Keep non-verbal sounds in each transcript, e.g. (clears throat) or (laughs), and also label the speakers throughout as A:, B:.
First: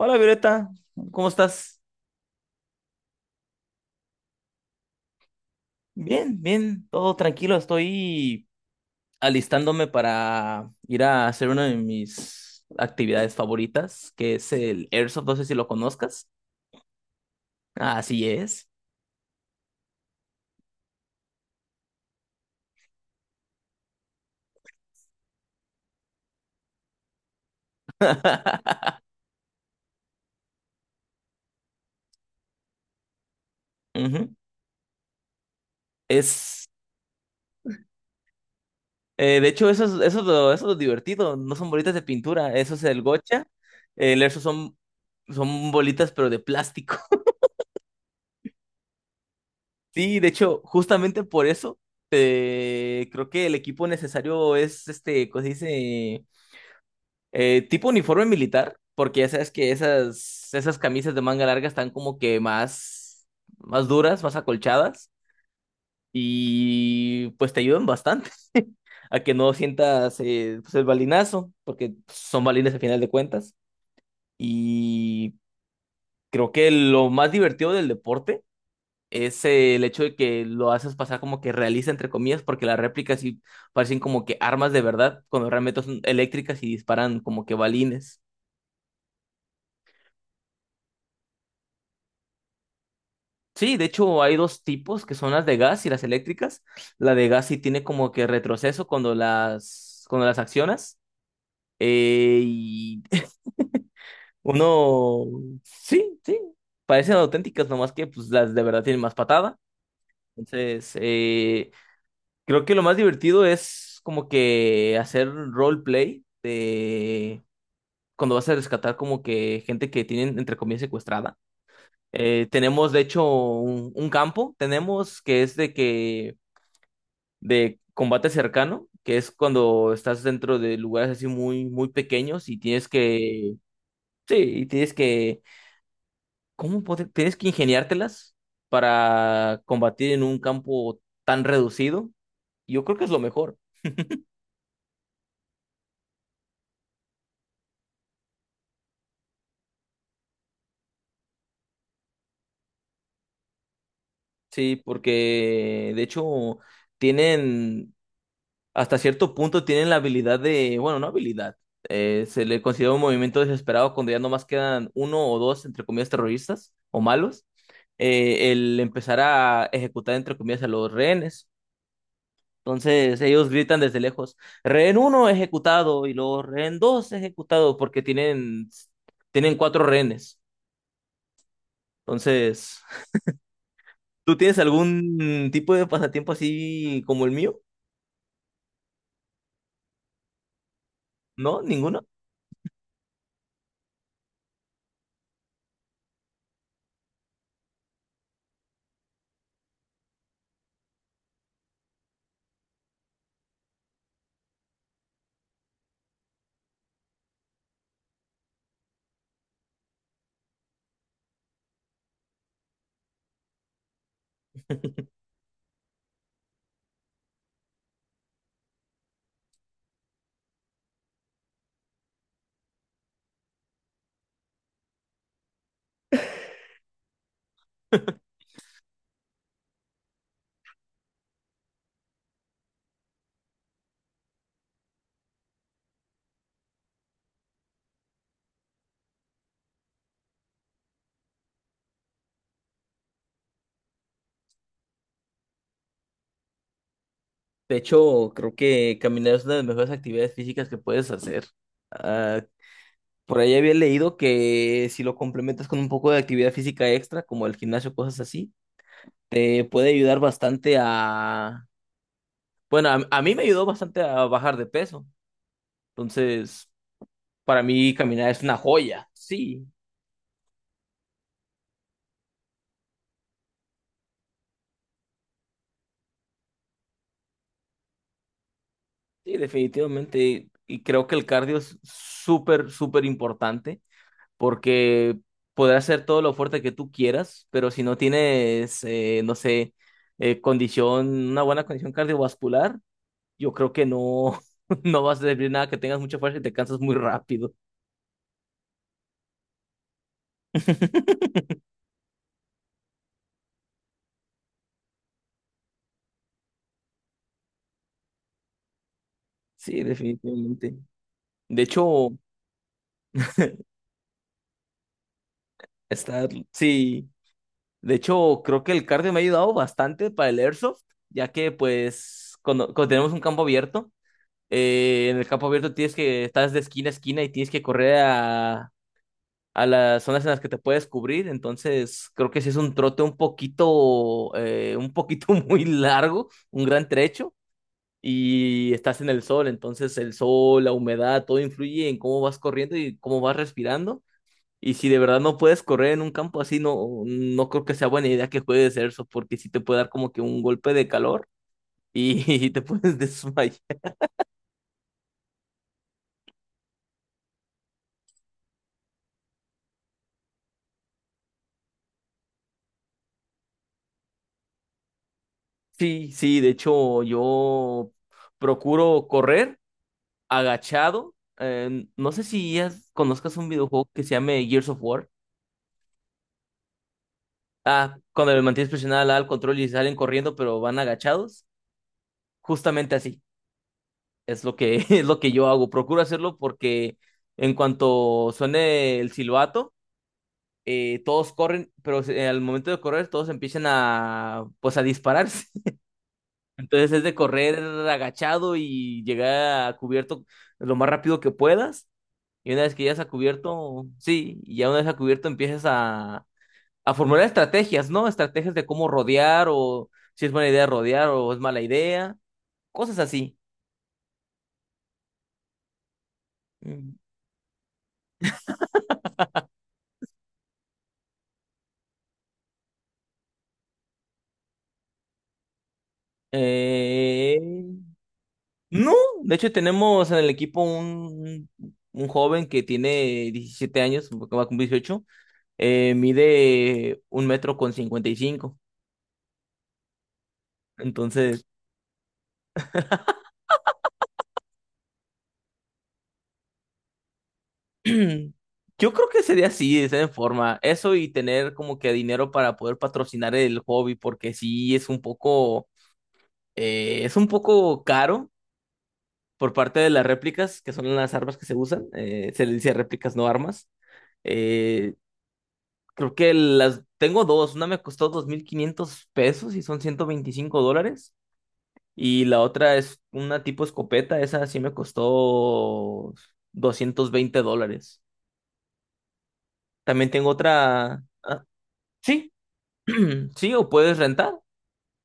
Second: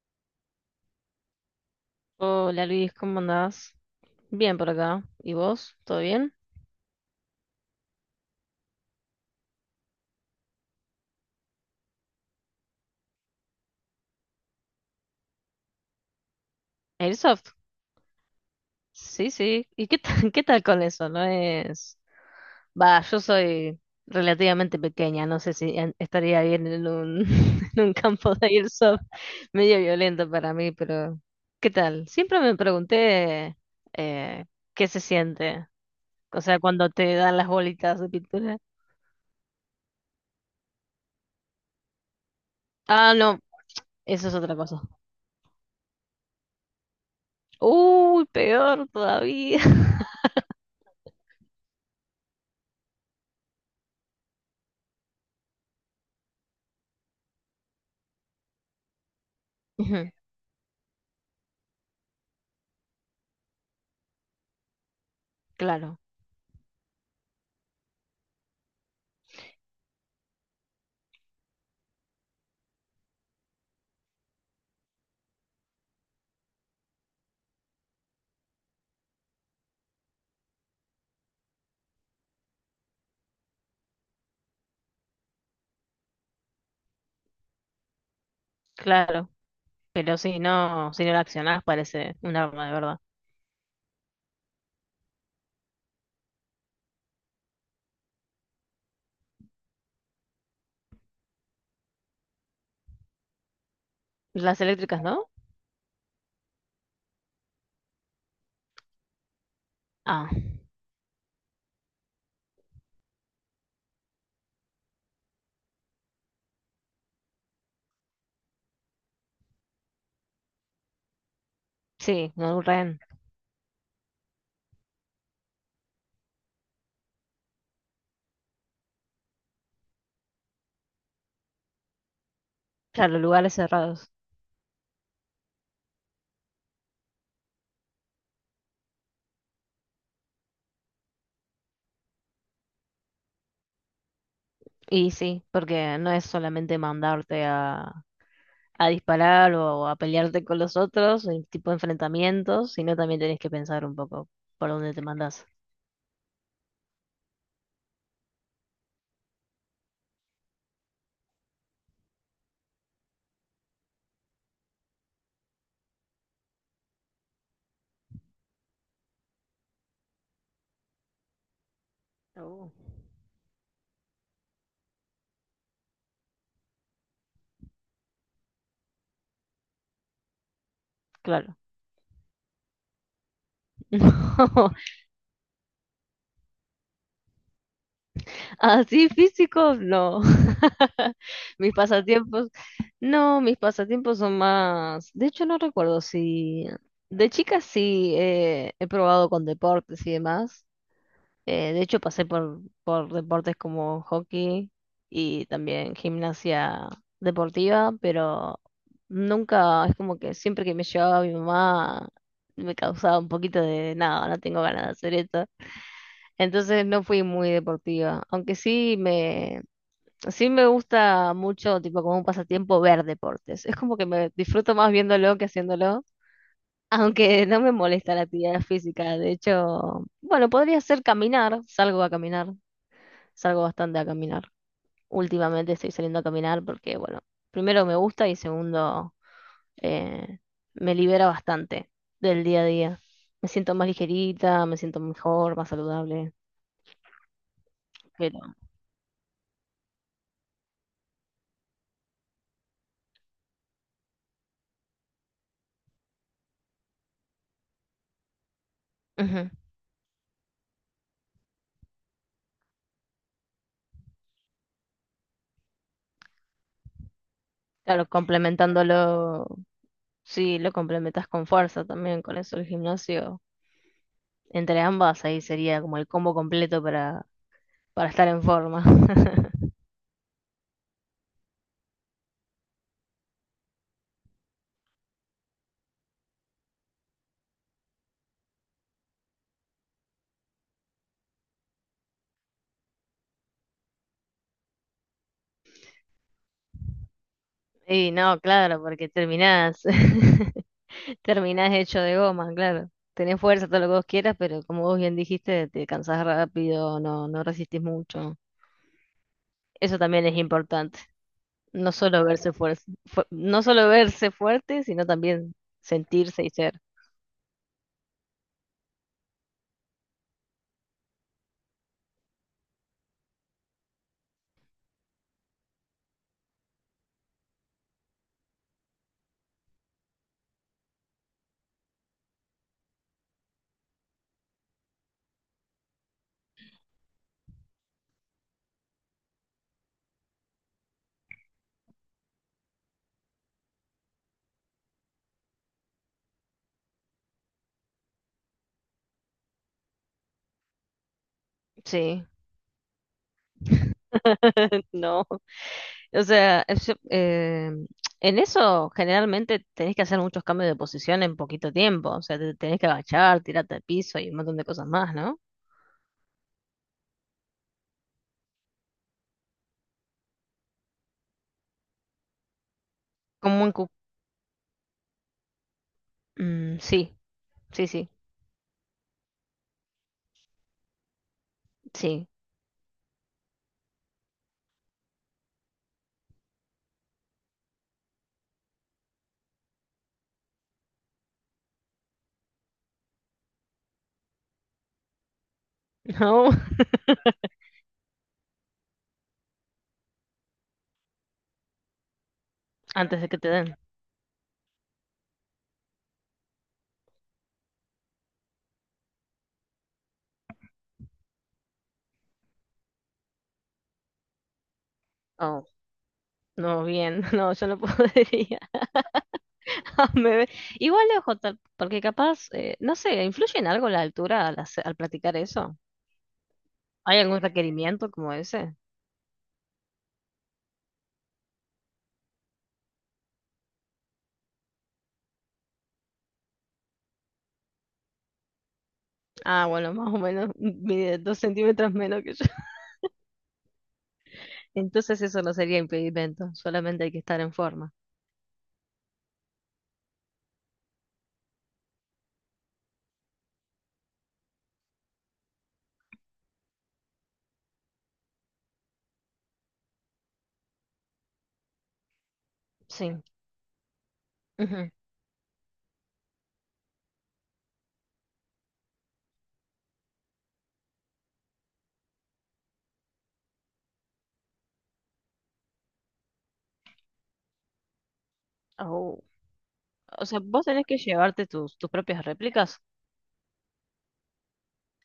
A: Hola Violeta, ¿cómo estás?
B: Hola Luis, ¿cómo andás? Bien por acá. ¿Y vos? ¿Todo bien?
A: Bien, bien, todo tranquilo. Estoy alistándome para ir a hacer una de mis actividades favoritas, que es el Airsoft. No sé si lo conozcas.
B: Airsoft.
A: Así es.
B: Sí, sí. ¿Y qué tal, (laughs) qué tal con eso? No es. Va, yo soy relativamente pequeña, no sé si estaría bien en un, (laughs) en un campo de
A: (laughs)
B: Airsoft medio violento para mí, pero ¿qué tal? Siempre me pregunté
A: Ujú.
B: eh, qué se siente, o sea,
A: Es,
B: cuando te dan las bolitas de pintura.
A: de hecho, eso es lo divertido. No son bolitas de pintura, eso es el
B: Ah, no,
A: gocha. El
B: eso es
A: Airsoft
B: otra
A: son,
B: cosa.
A: son bolitas, pero de plástico.
B: Uy, peor todavía. (laughs)
A: Sí, de hecho, justamente por eso, creo que el equipo necesario es este, ¿cómo se dice? Tipo uniforme militar, porque ya sabes que
B: Ujú,
A: esas camisas de manga larga están como que más, más duras, más acolchadas,
B: claro,
A: y pues te ayudan bastante (laughs) a que no sientas pues, el balinazo, porque son balines al final de cuentas. Y creo que lo más divertido del deporte es el hecho de que lo haces pasar como que realista, entre comillas, porque las réplicas sí parecen como que armas de verdad, cuando realmente son eléctricas y disparan como que balines.
B: claro. Pero si no la accionás parece un arma de verdad.
A: Sí, de hecho hay dos tipos que son las de gas y las eléctricas. La de gas sí tiene como que retroceso cuando las accionas. Y (laughs)
B: Las eléctricas,
A: uno,
B: ¿no?
A: sí, sí, parecen auténticas, nomás que pues las de verdad tienen más patada.
B: Ah,
A: Entonces, creo que lo más divertido es como que hacer roleplay de cuando vas a rescatar como que gente que tienen entre comillas secuestrada.
B: sí, no un
A: Tenemos de
B: rehén.
A: hecho un campo, tenemos que es de que de combate cercano, que es cuando estás dentro de lugares así muy muy pequeños y tienes
B: Claro,
A: que
B: lugares cerrados.
A: sí, y tienes que tienes que ingeniártelas para combatir en un campo tan reducido. Yo creo que es lo mejor.
B: Y sí, porque no es solamente mandarte a, disparar o a pelearte con los otros, el tipo de enfrentamientos, sino también tenés que pensar un poco por
A: Sí,
B: dónde te mandás.
A: porque de hecho tienen, hasta cierto punto tienen la habilidad de, bueno, no habilidad, se le considera un movimiento desesperado cuando ya nomás quedan uno o dos, entre comillas, terroristas o malos, el empezar a ejecutar, entre comillas, a los rehenes.
B: Oh.
A: Entonces ellos gritan desde lejos, rehén uno ejecutado y luego rehén dos ejecutado porque tienen cuatro rehenes.
B: Claro.
A: Entonces, ¿tú tienes
B: (laughs)
A: algún tipo de pasatiempo así como el mío?
B: Así físicos, no. (laughs)
A: ¿No?
B: Mis
A: ¿Ninguno?
B: pasatiempos, no, mis pasatiempos son más. De hecho, no recuerdo si. De chica sí, he probado con deportes y demás. De hecho, pasé por deportes como hockey y también gimnasia deportiva, pero nunca, es como que siempre que me llevaba mi mamá me causaba un poquito de nada, no tengo ganas de hacer esto. Entonces no fui muy deportiva, aunque sí me gusta mucho, tipo, como un pasatiempo, ver deportes. Es como que me disfruto más viéndolo que haciéndolo, (laughs) aunque no me molesta la actividad física. De hecho, bueno, podría ser caminar. Salgo a caminar, salgo bastante a caminar. Últimamente estoy saliendo a caminar porque, bueno, primero me gusta, y segundo, eh, me libera bastante del día a día. Me siento más ligerita, me siento mejor, más saludable.
A: De hecho,
B: Pero,
A: creo que caminar es una de las mejores actividades físicas que puedes hacer. Ah, por ahí había leído que si lo complementas con un poco de actividad física extra, como el gimnasio, cosas así,
B: ujú,
A: te puede ayudar bastante a... Bueno, a mí me ayudó bastante a bajar de peso. Entonces, para mí
B: claro,
A: caminar es una joya.
B: complementándolo.
A: Sí,
B: Sí, lo complementas con fuerza también, con eso el gimnasio. Entre ambas ahí sería como el combo completo para estar en forma.
A: sí,
B: (laughs)
A: definitivamente. Y creo que el cardio es súper, súper importante, porque podrás ser todo lo fuerte que tú quieras, pero si no tienes, no sé, condición, una buena condición cardiovascular, yo creo que no, (laughs) no vas a servir nada que tengas mucha fuerza y te cansas muy rápido.
B: Y no, claro, porque terminás, (laughs)
A: (laughs)
B: terminás hecho de goma, claro. Tenés fuerza, todo lo que vos quieras, pero como vos bien dijiste, te cansás rápido, no resistís mucho.
A: Sí,
B: Eso también es
A: definitivamente.
B: importante.
A: De
B: No
A: hecho,
B: solo verse fuerte, no solo verse fuerte, sino también
A: estar,
B: sentirse y ser.
A: sí, de hecho, creo que el cardio me ha ayudado bastante para el airsoft, ya que pues cuando tenemos un campo abierto, en el campo abierto tienes que, estás de esquina a esquina y tienes que correr a las zonas en las que te puedes cubrir, entonces creo que sí es un trote un poquito (laughs) muy largo, un gran trecho, y estás en el sol, entonces el sol, la humedad, todo influye en cómo vas corriendo y cómo vas respirando, y si de verdad no puedes correr en un campo así, no, no creo que sea buena idea que juegues eso, porque sí te puede dar como que un golpe de calor y,
B: Sí,
A: (laughs) y te puedes desmayar.
B: (laughs) no. O sea, en eso generalmente tenés que hacer muchos cambios de posición en poquito tiempo. O sea, te tenés que agachar, tirarte al piso y un montón de cosas más, ¿no?
A: Sí, sí, de hecho yo procuro correr agachado. No sé si ya conozcas un
B: Como en
A: videojuego que se llame Gears of War.
B: sí, sí,
A: Ah,
B: sí,
A: cuando le mantienes presionada la A al control y salen corriendo, pero van agachados.
B: sí.
A: Justamente así. (laughs) Es lo que yo hago. Procuro hacerlo porque en cuanto suene el silbato, todos corren, pero al momento de correr, todos empiezan a, pues, a dispararse. (laughs)
B: (laughs) No,
A: Entonces es de correr agachado y llegar a cubierto lo más rápido que puedas. Y una vez que ya se ha
B: antes de que te den.
A: cubierto, sí, y ya una vez a cubierto empiezas a formular estrategias, ¿no? Estrategias de cómo rodear o si es buena idea rodear o es mala idea, cosas así.
B: Oh, no,
A: Mm.
B: bien, (laughs) no, yo no podría. (laughs) Me ve- Igual, ojo, porque capaz, no sé, ¿influye en algo la altura al practicar eso? ¿Hay
A: Eh,
B: algún requerimiento como ese?
A: no, de hecho tenemos en el equipo un joven que tiene 17 años, que va a cumplir 18. Mide un metro con 55.
B: Ah, bueno, (laughs) más o menos mide dos
A: Entonces,
B: centímetros menos que yo. Entonces eso no sería impedimento, solamente hay que estar en forma.
A: (clears throat) yo creo que sería así, de esa forma. Eso y tener como que dinero para poder patrocinar el hobby, porque sí es un poco caro por parte de las réplicas, que son las armas que se usan. Se le dice réplicas,
B: Sí.
A: no armas.
B: Ujú.
A: Eh, creo que las tengo dos. Una me costó 2.500 pesos y son 125 dólares. Y la otra es una tipo escopeta. Esa sí me costó 220 dólares.
B: Au.
A: También
B: O
A: tengo
B: sea, vos tenés que
A: otra.
B: llevarte tus propias
A: Sí,
B: réplicas.
A: (clears throat) sí, o puedes rentar,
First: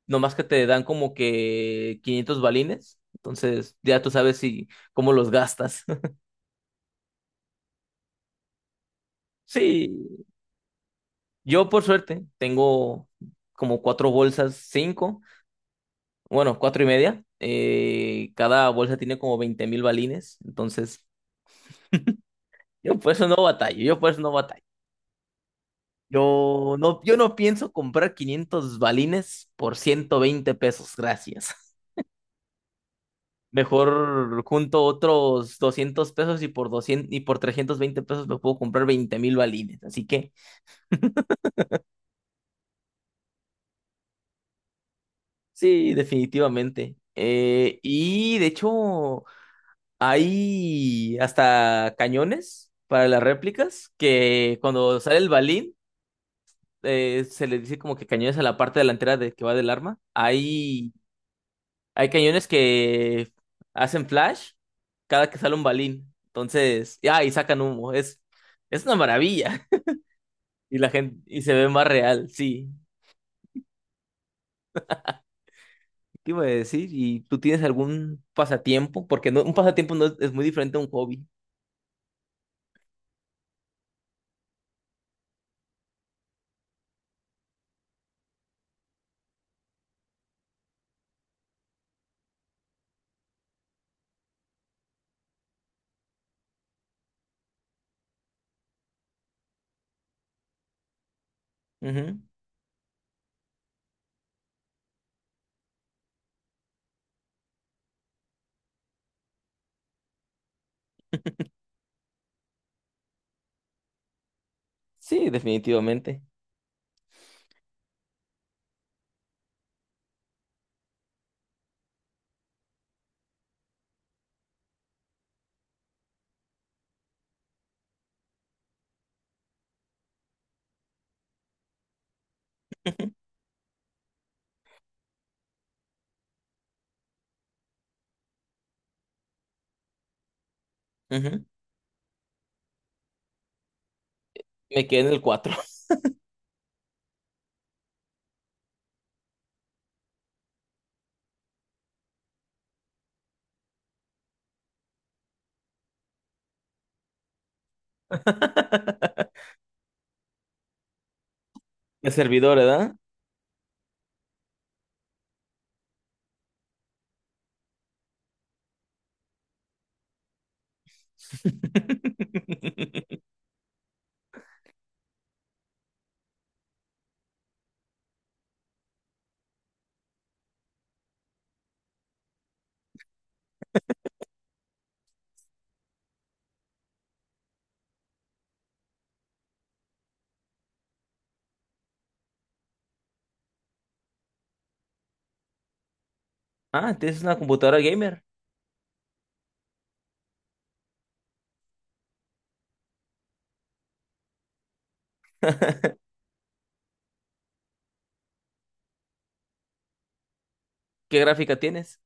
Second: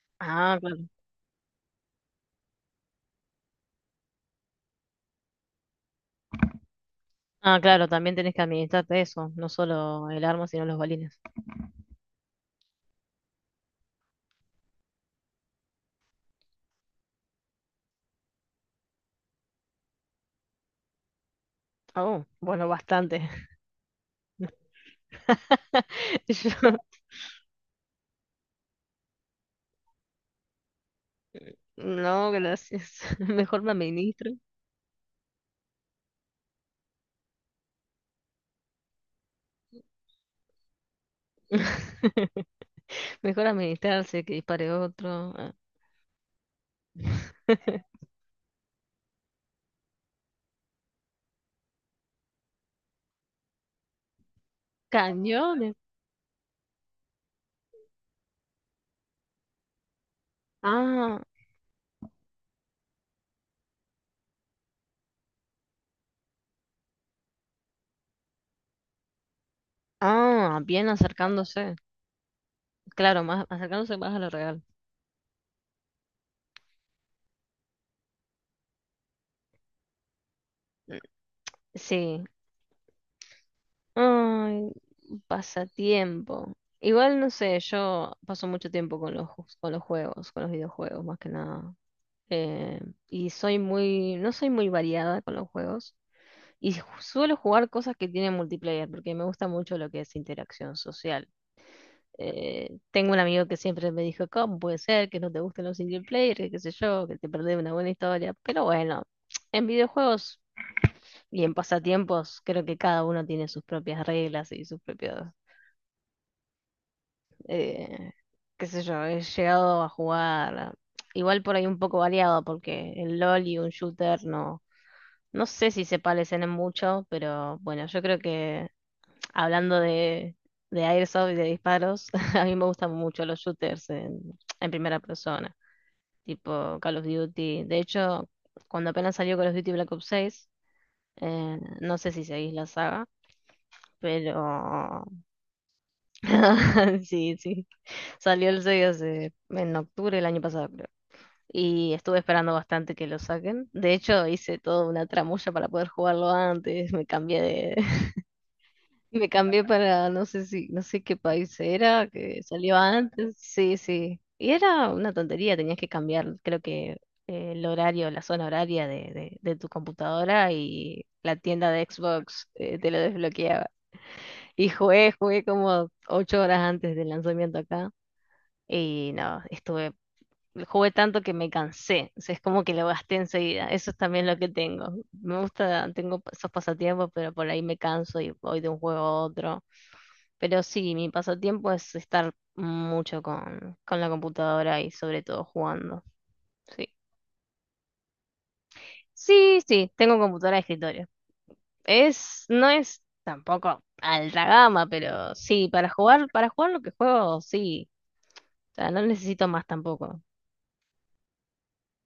A: nomás que
B: Ah,
A: te dan
B: claro.
A: como que 500 balines, entonces ya tú sabes si cómo los gastas. (laughs)
B: Ah, claro, también tenés que administrarte eso, no solo el
A: Sí,
B: arma, sino los balines.
A: yo por suerte tengo como cuatro bolsas, cinco, bueno, cuatro y media. Cada bolsa tiene como 20 mil balines, entonces
B: Oh, bueno,
A: yo por
B: bastante.
A: eso no batallo, yo por eso no batallo.
B: (laughs) Yo,
A: Yo no pienso comprar 500 balines por 120 pesos, gracias.
B: no, gracias. (laughs) Mejor me administro.
A: Mejor junto otros 200 pesos y por 200 y por 320 pesos me puedo comprar 20.000 balines. Así que
B: (laughs) Mejor administrarse que dispare otro. Ah.
A: sí, definitivamente.
B: (laughs)
A: Y de hecho, hay hasta cañones para las réplicas que cuando sale el balín,
B: Cañones.
A: se le dice como que cañones a la parte delantera de que va del arma. Hay,
B: Ah,
A: hay cañones que hacen flash cada que sale un balín. Entonces, ya, y sacan humo. Es una maravilla.
B: ah,
A: Y
B: bien,
A: la gente, y se ve
B: acercándose.
A: más real, sí.
B: Claro, más, acercándose más a lo real.
A: ¿Qué iba a decir? ¿Y tú tienes algún pasatiempo? Porque no, un pasatiempo no es, es muy diferente a un hobby.
B: Sí. Ay, pasatiempo. Igual no sé, yo paso mucho tiempo con los, con los juegos, con los videojuegos más que nada. Eh, y soy muy, no soy muy variada con los juegos. Y suelo jugar cosas que tienen multiplayer, porque me gusta mucho lo que es interacción social.
A: Ujú.
B: Tengo un amigo que siempre me dijo, ¿cómo puede ser que no te gusten los single player, que qué sé yo, que te perdés una buena historia? Pero bueno, (tsk) en videojuegos. Y en pasatiempos creo que cada uno tiene sus propias reglas y sus propios,
A: Sí, definitivamente.
B: eh, qué sé yo, he llegado a jugar igual por ahí un poco variado, porque el LOL y un shooter no, no sé si se parecen en mucho, pero bueno, yo creo que, hablando de, Airsoft y de disparos, (laughs) a mí me gustan mucho los shooters en primera persona, tipo Call of Duty. De hecho, cuando apenas salió Call of Duty Black Ops 6,
A: Ujú.
B: no sé si seguís la saga,
A: Me quedé
B: pero
A: en el cuatro.
B: (laughs) sí, sí. Salió el 6 hace, en octubre del año pasado, creo. Y estuve esperando bastante que lo saquen. De hecho, hice toda una tramulla para poder jugarlo antes. Me cambié de, (laughs) me
A: (laughs)
B: cambié para, no sé si, no sé qué país era,
A: El
B: que
A: servidor,
B: salió
A: ¿verdad?
B: antes. Sí, sí. Y era una tontería, tenías que cambiar, creo que, el horario, la zona horaria de, de tu computadora, y la tienda de Xbox te lo
A: (laughs)
B: desbloqueaba. Y jugué como 8 horas antes del lanzamiento acá. Y no, estuve, jugué tanto que me cansé. O sea, es como que lo gasté enseguida. Eso es también lo que tengo. Me gusta, tengo esos pasatiempos, pero por ahí me canso y voy de un juego a otro. Pero sí, mi pasatiempo es estar mucho con, la computadora, y sobre todo jugando. Sí.
A: Ah, tienes una computadora gamer.
B: Sí, sí, tengo computadora de escritorio. Es, no es tampoco alta gama, pero sí, para jugar lo que juego, sí. O sea, no necesito más tampoco.
A: ¿Qué gráfica tienes?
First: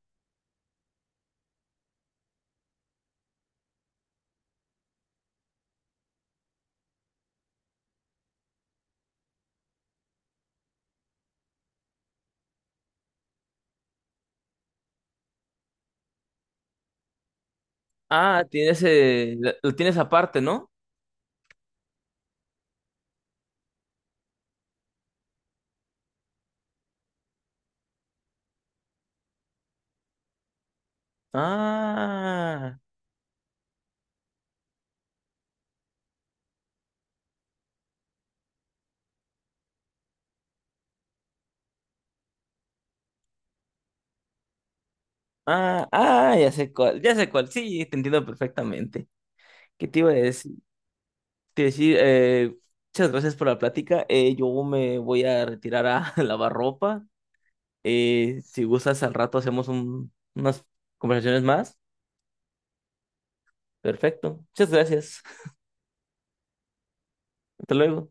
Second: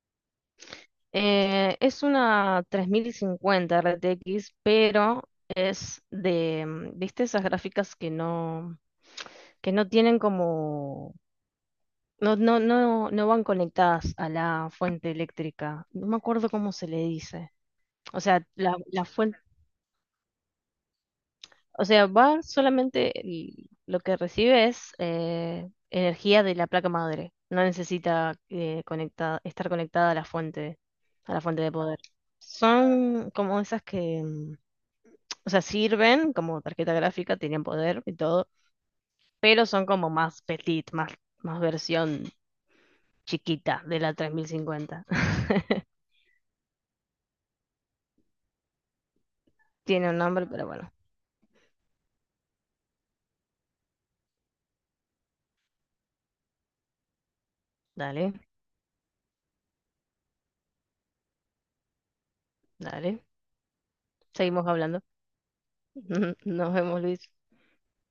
B: Es una 3050 RTX, pero es de, ¿viste esas gráficas que no, tienen como, no van conectadas a la fuente eléctrica? No me acuerdo cómo se le dice. O
A: Ah,
B: sea, la,
A: tienes,
B: la fuente,
A: lo tienes aparte, ¿no?
B: o sea, va solamente, lo que recibe es energía de la placa madre. No necesita estar conectada a la fuente de poder.
A: Ah,
B: Son como esas que, o sea, sirven como tarjeta gráfica, tienen poder y todo, pero son como más petit, más versión chiquita de la 3050.
A: ah, ah, ya sé cuál, ya sé cuál. Sí, te entiendo perfectamente.
B: (laughs)
A: ¿Qué te
B: Tiene
A: iba a
B: un nombre,
A: decir?
B: pero bueno,
A: Te decir, eh, Muchas gracias por la plática. Yo me voy a retirar a (laughs) lavar ropa.
B: dale,
A: Si gustas, al rato hacemos unas conversaciones más.
B: dale.
A: Perfecto.
B: Seguimos
A: Muchas
B: hablando.
A: gracias.
B: (laughs) Nos vemos, Luis.
A: Hasta luego.